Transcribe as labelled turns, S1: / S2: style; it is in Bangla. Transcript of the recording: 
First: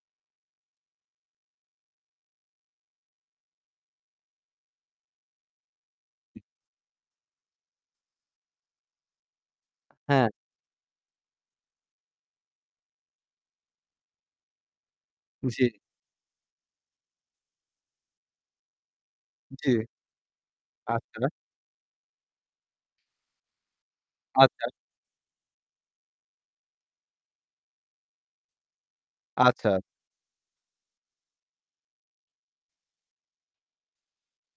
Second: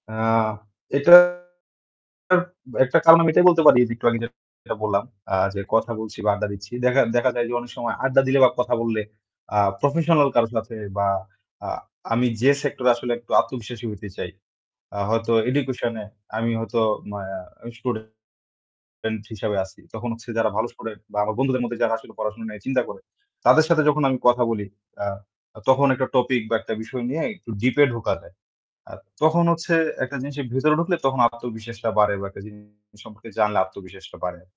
S1: আ এটার এটার একটা কারণ আমি এটাই বলতে পারি যে একটু আগে যে আমি যেটা বললাম, আ যে কথা বলছি বা আড্ডা দিচ্ছি। দেখা দেখা যায় যে অনেক সময় আড্ডা দিলে বা কথা বললে, আ প্রফেশনাল
S2: হ্যাঁ।
S1: কারো সাথে বা আ আমি যে সেক্টরে আসলে একটু আত্মবিশ্বাসী হইতে চাই, আ হয়তো
S2: উম জি।
S1: এডুকেশনে আমি হয়তো আ স্টুডেন্ট স্টুডেন্ট হিসেবে
S2: জি।
S1: আছি। তখন হচ্ছে যারা ভালো
S2: জি,
S1: স্টুডেন্ট বা
S2: আচ্ছা।
S1: আমার বন্ধুদের মধ্যে যারা আসলে পড়াশোনা নিয়ে চিন্তা করে তাদের সাথে যখন আমি কথা বলি,
S2: আচ্ছা।
S1: আ তখন একটা টপিক বা একটা বিষয় নিয়ে একটু ডিপে ঢোকা যায়। আর তখন হচ্ছে
S2: আচ্ছা।
S1: একটা জিনিসের ভেতর ঢুকলে তখন আত্মবিশ্বাসটা বাড়ে বা একটা জিনিস সম্পর্কে জানলে আত্মবিশ্বাসটা বাড়ে।